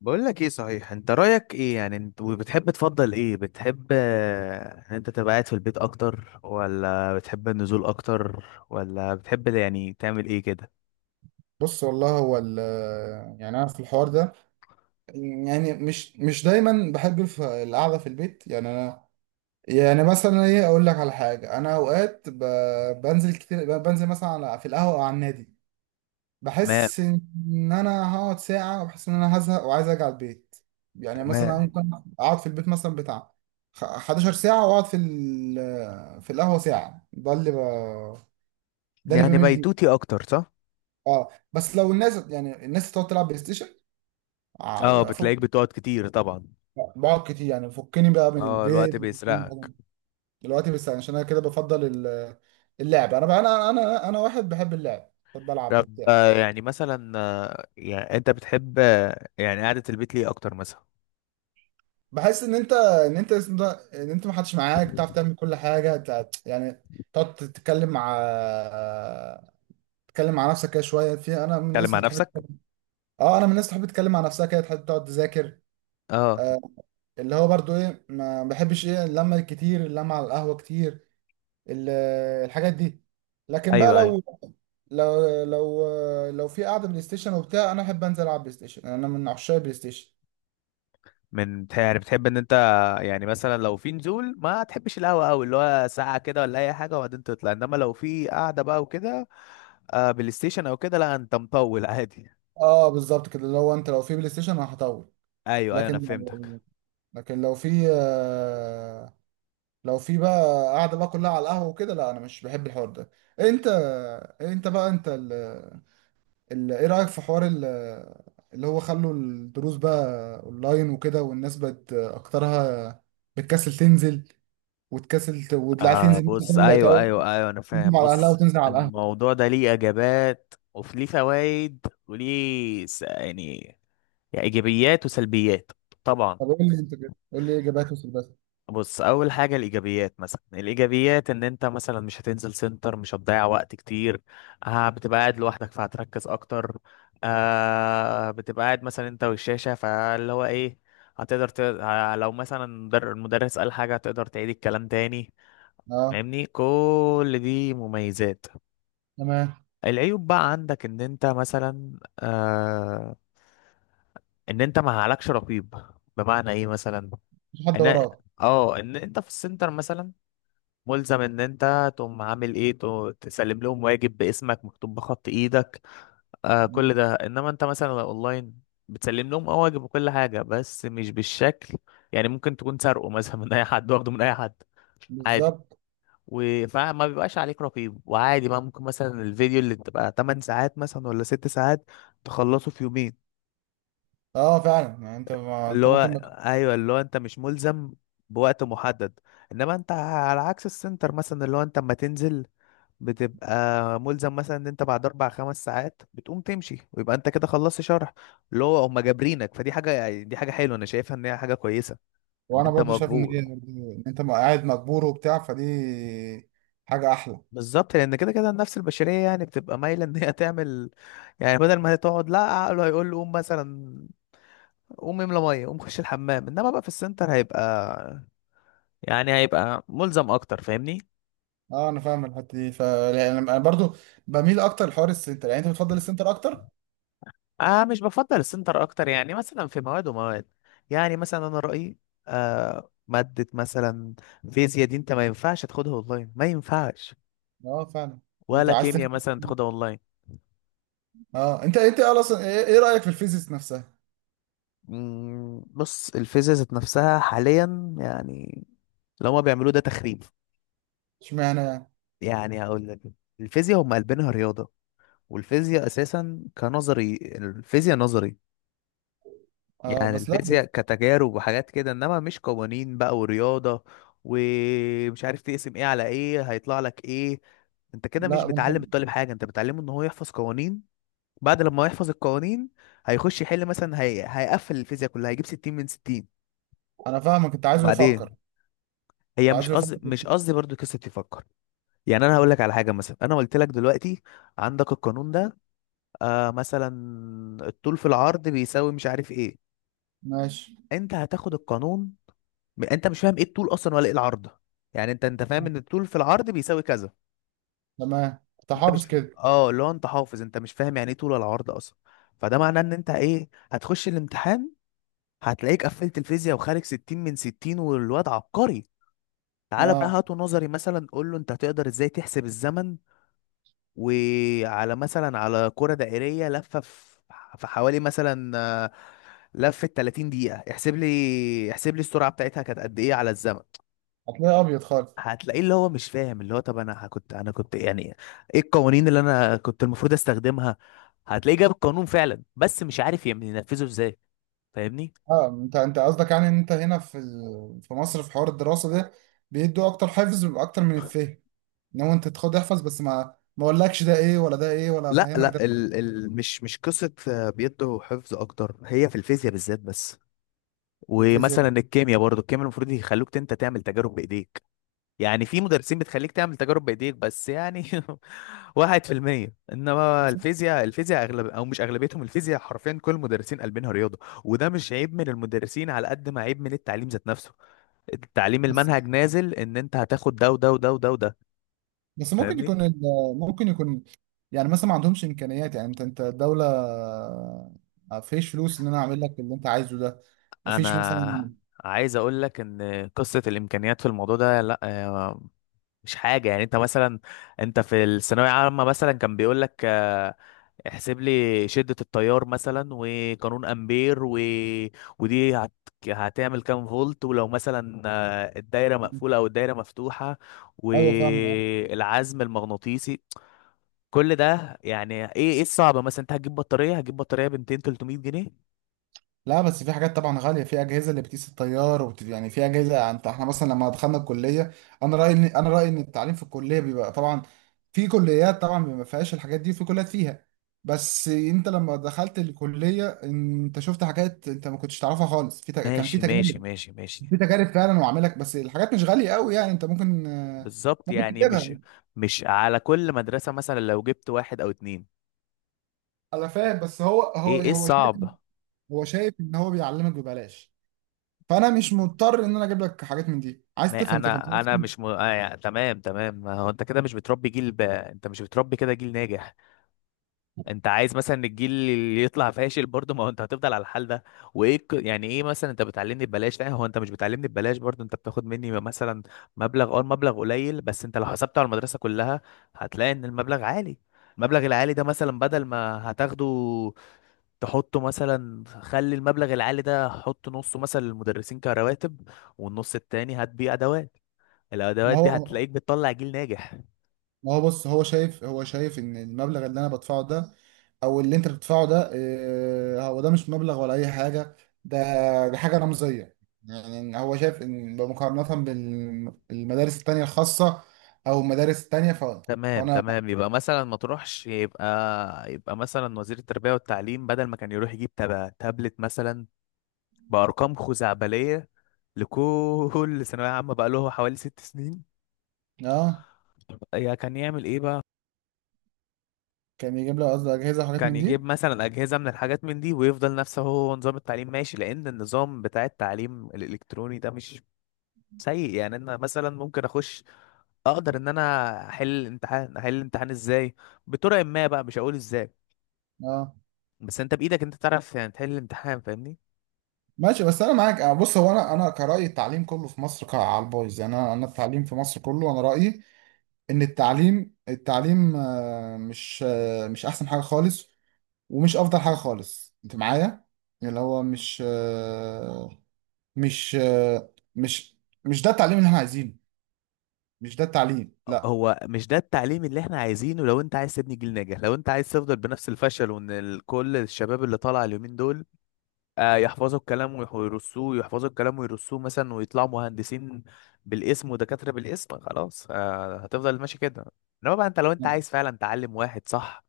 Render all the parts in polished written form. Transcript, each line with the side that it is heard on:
left: بقول لك ايه؟ صحيح، انت رايك ايه يعني؟ انت وبتحب تفضل ايه؟ بتحب ان انت تبقى قاعد في البيت اكتر، ولا بتحب النزول اكتر، ولا بتحب يعني تعمل ايه كده؟
right: بص والله، يعني انا في الحوار ده، يعني مش دايما بحب القعده في البيت. يعني انا، يعني مثلا ايه، اقول لك على حاجه. انا اوقات بنزل كتير، بنزل مثلا في القهوه او على النادي.
left: ما،
right: بحس ان انا هقعد ساعه، وبحس ان انا هزهق وعايز ارجع البيت. يعني مثلا
left: تمام.
right: ممكن اقعد في البيت مثلا بتاع 11 ساعه، واقعد في في القهوه ساعه. ده اللي ده اللي
left: يعني
right: بمل ليه.
left: بيتوتي اكتر، صح؟
right: اه، بس لو الناس، يعني الناس تقعد تلعب بلاي ستيشن،
left: اه،
right: افك.
left: بتلاقيك بتقعد كتير طبعا.
right: بقعد كتير، يعني فكني بقى من
left: اه،
right: البيت،
left: الوقت بيسرقك.
right: دلوقتي. بس عشان انا كده، بفضل اللعب. انا بقى، انا واحد بحب اللعب، بحب العب
left: طب،
right: وبتاع.
left: آه، يعني مثلا آه، يعني انت بتحب، يعني، قعدة البيت ليه اكتر مثلا؟
right: بحس ان انت، ان انت اسمه ده، ان انت ما حدش معاك تعرف تعمل كل حاجه يعني، تقعد تتكلم مع نفسك كده شويه. في انا من
left: تتكلم
right: الناس
left: مع
right: اللي تحب،
left: نفسك؟
right: اه انا من الناس اللي تحب تتكلم مع نفسها كده، تحب تقعد تذاكر.
left: اه.
right: آه اللي هو برضو ايه، ما بحبش ايه اللمه الكتير، اللمه على القهوه كتير، ال- الحاجات دي. لكن بقى،
left: ايوه ايوه.
right: لو لو لو في قعده بلاي ستيشن وبتاع، انا احب انزل العب بلاي ستيشن. انا من عشاق بلاي ستيشن.
left: يعني بتحب ان انت، يعني مثلا، لو في نزول ما تحبش القهوه قوي، اللي هو ساعه كده ولا اي حاجه وبعدين تطلع، انما لو في قعده بقى وكده، آه، بلاي ستيشن او كده، لا انت مطول عادي.
right: اه بالظبط كده، لو انت، لو في بلاي ستيشن انا هطول.
left: ايوه ايوه، انا
right: لكن
left: فهمتك.
right: لكن لو في بقى قاعده بقى كلها على القهوه وكده، لا، انا مش بحب الحوار ده. انت، انت بقى انت ايه رايك في حوار اللي هو خلوا الدروس بقى اونلاين وكده، والناس بقت اكترها بتكسل تنزل، وتكسل والعيال
left: آه
right: تنزل مثلا،
left: بص.
right: تقول-
left: ايوه ايوه ايوه، انا
right: تقدم
left: فاهم.
right: على اهلها
left: بص،
right: وتنزل على القهوه.
left: الموضوع ده ليه اجابات وفي ليه فوائد وليه يعني، يعني ايجابيات وسلبيات. طبعا.
right: طب قول لي انت كده، قول لي ايه اجابات وصل بس.
left: بص، اول حاجه الايجابيات، مثلا الايجابيات ان انت مثلا مش هتنزل سنتر، مش هتضيع وقت كتير. آه، بتبقى قاعد لوحدك فهتركز اكتر. آه، بتبقى قاعد مثلا انت والشاشه، فاللي هو ايه، هتقدر ت... آه، لو مثلا المدرس قال حاجه هتقدر تعيد الكلام تاني.
right: اه،
left: فاهمني؟ كل دي مميزات.
right: تمام.
left: العيوب بقى عندك ان انت مثلا آه، ان انت ما عليكش رقيب. بمعنى ايه مثلا؟
right: مفيش حد
left: ان،
right: وراك.
left: اه، ان انت في السنتر مثلا ملزم ان انت تقوم عامل ايه، تسلم لهم واجب باسمك مكتوب بخط ايدك، آه، كل
right: مم.
left: ده. انما انت مثلا لو اونلاين بتسلم لهم اه واجب وكل حاجه، بس مش بالشكل، يعني ممكن تكون سارقه مثلا من اي حد، واخده من اي حد، عادي.
right: بالظبط.
left: فما بيبقاش عليك رقيب، وعادي بقى ممكن مثلا الفيديو اللي تبقى 8 ساعات مثلا ولا 6 ساعات تخلصه في يومين.
right: اه فعلا، يعني انت ما...
left: اللي
right: انت
left: هو،
right: ممكن ما...
left: ايوه، اللي هو انت مش ملزم بوقت محدد، انما انت على عكس السنتر مثلا، اللي هو انت اما تنزل بتبقى ملزم مثلا ان انت بعد اربع خمس ساعات بتقوم تمشي ويبقى انت كده خلصت شرح، اللي هو هم جابرينك، فدي حاجه، يعني دي حاجه حلوه، انا شايفها ان هي حاجه كويسه، ان
right: وانا
left: انت
right: برضه شايف
left: مجبور.
right: ان انت قاعد مجبور وبتاع، فدي حاجه احلى.
left: بالظبط، لان كده كده النفس البشريه يعني بتبقى مايله ان هي تعمل، يعني بدل ما هي تقعد، لا عقله هيقول له قوم مثلا، قوم املى ميه، قوم خش الحمام، انما بقى في السنتر هيبقى يعني هيبقى ملزم اكتر. فاهمني؟
right: اه انا فاهم الحته دي، ف يعني انا برضه بميل اكتر لحوار السنتر. يعني انت بتفضل السنتر اكتر.
left: اه، مش بفضل السنتر اكتر، يعني مثلا في مواد ومواد. يعني مثلا انا رايي، آه، ماده مثلا فيزياء دي انت ما ينفعش تاخدها اونلاين، ما ينفعش.
right: اه فعلا. انت
left: ولا
right: عايز
left: كيمياء مثلا تاخدها اونلاين.
right: اه، انت اصلا ايه، إيه رايك في الفيزيكس نفسها؟
left: مم، بص، الفيزياء ذات نفسها حاليا، يعني اللي هما بيعملوه ده تخريب.
right: اشمعنى يعني؟
left: يعني هقول لك، الفيزياء هم قلبينها رياضه، والفيزياء اساسا كنظري، الفيزياء نظري،
right: اه،
left: يعني
right: بس، لا
left: الفيزياء
right: بس.
left: كتجارب وحاجات كده، انما مش قوانين بقى ورياضة، ومش عارف تقسم ايه على ايه هيطلع لك ايه. انت كده مش
right: لا
left: بتعلم
right: انت-
left: الطالب حاجة، انت بتعلمه ان هو يحفظ قوانين. بعد لما يحفظ القوانين هيخش يحل مثلا، هيقفل الفيزياء كلها، هيجيب 60 من 60.
right: انا فاهمك. انت عايزه
left: وبعدين،
right: يفكر، انت
left: هي مش
right: عايزه يفكر.
left: قصدي، مش قصدي برضو قصة تفكر. يعني انا هقول لك على حاجة مثلا، انا قلت لك دلوقتي عندك القانون ده، آه مثلا الطول في العرض بيساوي مش عارف ايه.
right: ماشي.
left: انت هتاخد القانون، انت مش فاهم ايه الطول اصلا ولا ايه العرض، يعني انت فاهم ان الطول في العرض بيساوي كذا.
right: تمام، انت
left: انت
right: حافظ
left: مش،
right: كده.
left: اه، اللي هو انت حافظ، انت مش فاهم يعني ايه طول ولا عرض اصلا. فده معناه ان انت ايه، هتخش الامتحان هتلاقيك قفلت الفيزياء وخارج 60 من 60 والواد عبقري. تعالى بقى
right: اه.
left: هاته نظري مثلا، قول له انت هتقدر ازاي تحسب الزمن وعلى، مثلا، على كرة دائرية لفة في في حوالي مثلا، لفة 30 دقيقة. احسب لي، احسب لي السرعة بتاعتها كانت قد ايه على الزمن؟
right: هتلاقي ابيض خالص.
left: هتلاقيه اللي هو مش فاهم، اللي هو طب انا كنت، انا كنت يعني ايه القوانين اللي انا كنت المفروض استخدمها. هتلاقيه جاب القانون فعلا، بس مش عارف ينفذه ازاي. فاهمني؟
right: اه، انت قصدك يعني ان انت هنا في في مصر، في حوار الدراسه ده بيدوا اكتر، حفظ اكتر من الفهم. ان هو انت تاخد احفظ بس، ما اقولكش ده ايه ولا ده ايه ولا
left: لا
right: افهمك
left: لا،
right: ده.
left: ال ال مش قصة، بيدوا حفظ أكتر، هي في الفيزياء بالذات بس.
right: في الفيزياء
left: ومثلا الكيمياء برضو، الكيمياء المفروض يخلوك انت تعمل تجارب بايديك. يعني في مدرسين بتخليك تعمل تجارب بايديك، بس يعني واحد في المية. انما
right: بس.
left: الفيزياء، الفيزياء اغلب او مش اغلبيتهم، الفيزياء حرفيا كل المدرسين قلبينها رياضة. وده مش عيب من المدرسين على قد ما عيب من التعليم ذات نفسه. التعليم
right: بس
left: المنهج نازل ان انت هتاخد ده وده وده وده وده.
right: بس ممكن
left: فاهمني؟
right: يكون ممكن يكون، يعني مثلا ما عندهمش امكانيات. يعني انت، الدوله ما فيش فلوس ان انا اعمل لك اللي انت عايزه ده، ما فيش مثلا.
left: انا عايز اقول لك ان قصة الامكانيات في الموضوع ده، لا، مش حاجة. يعني انت مثلا، انت في الثانوية عامة مثلا كان بيقول لك احسب لي شدة التيار مثلا، وقانون امبير، ودي هت... هتعمل كام فولت، ولو مثلا، الدايرة مقفولة او الدايرة مفتوحة،
right: ايوه، فاهم.
left: والعزم المغناطيسي، كل ده. يعني ايه، ايه الصعب مثلا؟ انت هتجيب بطارية، هتجيب بطارية ب 200 300 جنيه.
right: لا، بس في حاجات طبعا غاليه، في اجهزه اللي بتقيس التيار يعني في اجهزه. يعني انت، احنا مثلا لما دخلنا الكليه، انا رايي، ان التعليم في الكليه بيبقى طبعا، في كليات طبعا ما فيهاش الحاجات دي، وفي كليات فيها. بس انت لما دخلت الكليه، انت شفت حاجات انت ما كنتش تعرفها خالص. في كان في
left: ماشي ماشي
right: تجارب،
left: ماشي ماشي.
right: في تجارب فعلا وعاملك. بس الحاجات مش غاليه قوي، يعني انت ممكن
left: بالظبط،
right: ممكن
left: يعني مش
right: تجيبها.
left: مش على كل مدرسة، مثلا لو جبت واحد او اتنين.
right: انا فاهم، بس هو، هو
left: ايه، ايه
right: هو شايف،
left: الصعب؟
right: هو شايف ان هو بيعلمك ببلاش، فانا مش مضطر ان انا اجيب لك حاجات من دي، عايز
left: ما
right: تفهم تفهم.
left: انا، انا مش م... آه يعني تمام تمام، ما هو انت كده مش بتربي جيل انت مش بتربي كده جيل ناجح، انت عايز مثلا الجيل اللي يطلع فاشل برضه. ما هو انت هتفضل على الحال ده، وايه يعني ايه، مثلا انت بتعلمني ببلاش، لا هو انت مش بتعلمني ببلاش برضه، انت بتاخد مني مثلا مبلغ، اه المبلغ قليل، بس انت لو حسبته على المدرسة كلها هتلاقي ان المبلغ عالي. المبلغ العالي ده مثلا، بدل ما هتاخده تحطه مثلا، خلي المبلغ العالي ده، حط نصه مثلا للمدرسين كرواتب، والنص التاني هات بيه ادوات.
right: ما
left: الادوات دي
right: هو
left: هتلاقيك بتطلع جيل ناجح.
right: ما هو بص، هو شايف ان المبلغ اللي انا بدفعه ده، او اللي انت بتدفعه ده، هو ده مش مبلغ ولا اي حاجه. ده حاجه رمزيه. يعني إن هو شايف ان بمقارنه بالمدارس التانيه الخاصه، او المدارس التانيه
left: تمام
right: فانا
left: تمام، يبقى مثلا ما تروحش، يبقى يبقى مثلا وزير التربية والتعليم بدل ما كان يروح يجيب تابلت مثلا بأرقام خزعبلية لكل ثانوية عامة، بقى له حوالي ست سنين،
right: اه،
left: يا كان يعمل ايه بقى؟
right: كان يجيب لي قصدي اجهزه وحاجات
left: كان
right: من
left: يجيب
right: دي.
left: مثلا أجهزة من الحاجات من دي ويفضل نفسه، هو نظام التعليم ماشي، لأن النظام بتاع التعليم الإلكتروني ده مش سيء. يعني انا مثلا ممكن اخش، اقدر ان انا احل امتحان. احل الامتحان ازاي؟ بطرق ما، بقى مش هقول ازاي،
right: اه
left: بس انت بايدك انت تعرف يعني تحل الامتحان. فاهمني؟
right: ماشي، بس انا معاك. بص، هو انا كرايي التعليم كله في مصر على البايظ. يعني انا التعليم في مصر كله، انا رايي ان التعليم، مش، مش احسن حاجه خالص، ومش افضل حاجه خالص، انت معايا. اللي هو مش، مش آه، مش مش ده التعليم اللي احنا عايزينه، مش ده التعليم، لا.
left: هو مش ده التعليم اللي احنا عايزينه. لو انت عايز تبني جيل ناجح، لو انت عايز تفضل بنفس الفشل، وان كل الشباب اللي طالع اليومين دول، يحفظوا الكلام ويرصوه، يحفظوا الكلام ويرصوه مثلا ويطلعوا مهندسين بالاسم ودكاترة بالاسم، خلاص، هتفضل ماشي كده. انما بقى انت لو انت عايز فعلا تعلم واحد صح،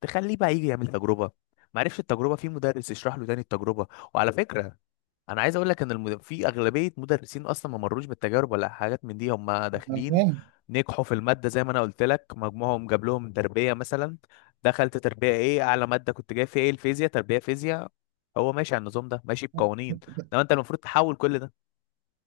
left: تخليه بقى يجي يعمل تجربة، معرفش التجربة، في مدرس يشرح له تاني التجربة. وعلى فكرة، انا عايز اقول لك ان في اغلبيه مدرسين اصلا ما مرروش بالتجارب ولا حاجات من دي، هم
right: أنا
left: داخلين
right: فاهم.
left: نجحوا في الماده زي ما انا قلت لك، مجموعهم جاب لهم تربيه مثلا، دخلت تربيه ايه؟ اعلى ماده كنت جاي فيها ايه؟ الفيزياء، تربيه فيزياء. هو ماشي على النظام ده، ماشي بقوانين، انما انت المفروض تحول كل ده.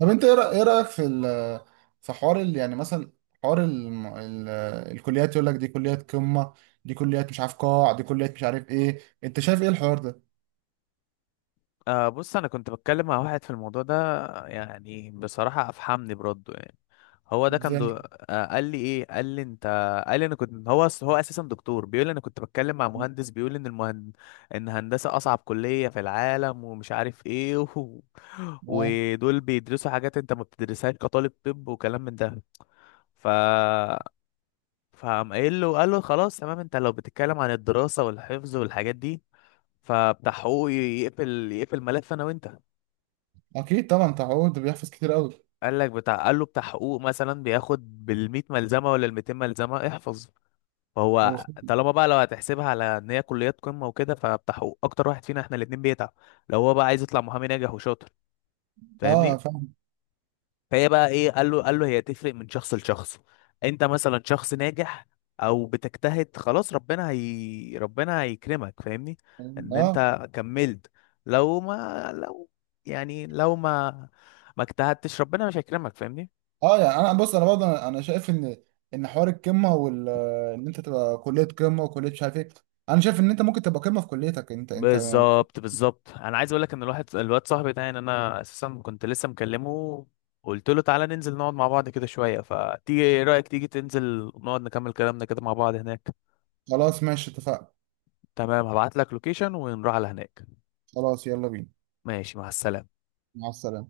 right: طب انت ايه، إيه رايك في في حوار يعني مثلا، حوار ال الكليات يقول لك دي كليات قمه، دي كليات مش عارف قاع، دي كليات مش عارف ايه. انت شايف ايه الحوار ده؟
left: آه بص، انا كنت بتكلم مع واحد في الموضوع ده، يعني بصراحة افحمني برده يعني. هو ده كان
right: ازاي؟
left: دو... آه قال لي ايه، قال لي انت، قال لي انا كنت هو هو اساسا دكتور بيقول لي انا كنت بتكلم مع مهندس بيقول ان ان هندسة اصعب كلية في العالم، ومش عارف ايه
right: اه،
left: ودول بيدرسوا حاجات انت ما بتدرسهاش كطالب طب، وكلام من ده. ف فقام قايل له، قال له خلاص تمام، انت لو بتتكلم عن الدراسة والحفظ والحاجات دي، فبتاع حقوق يقفل ملف انا وانت.
right: اكيد طبعا، تعود بيحفظ كتير قوي.
left: قال لك بتاع، قال له بتاع حقوق مثلا بياخد بالمية ملزمة ولا الميتين ملزمة احفظ. فهو
right: وخ-
left: طالما بقى لو هتحسبها على ان هي كليات قمة وكده، فبتاع حقوق اكتر واحد فينا احنا الاتنين بيتعب، لو هو بقى عايز يطلع محامي ناجح وشاطر.
right: اه
left: فاهمني؟
right: فاهم.
left: فهي بقى ايه، قال له، قال له هي تفرق من شخص لشخص، انت مثلا شخص ناجح او بتجتهد، خلاص ربنا، هي ربنا هيكرمك، فاهمني؟ ان
right: اه،
left: انت كملت. لو ما لو لو ما اجتهدتش ربنا مش هيكرمك. فاهمني؟
right: اه، يعني انا، بص، انا برضه انا شايف ان، ان حوار القمه ان انت تبقى كليه قمه وكليه مش عارف ايه، انا شايف ان انت ممكن تبقى قمه في كليتك انت انت.
left: بالظبط بالظبط، انا عايز اقول لك ان الواحد الواد صاحبي ده، يعني انا اساسا كنت لسه مكلمه، قلت له تعالى ننزل نقعد مع بعض كده شويه. فتيجي، ايه رايك تيجي تنزل نقعد نكمل كلامنا كده مع بعض هناك؟
right: خلاص ماشي، اتفقنا.
left: تمام، هبعت لك لوكيشن ونروح على هناك.
right: خلاص، يلا بينا.
left: ماشي، مع السلامه.
right: مع السلامه.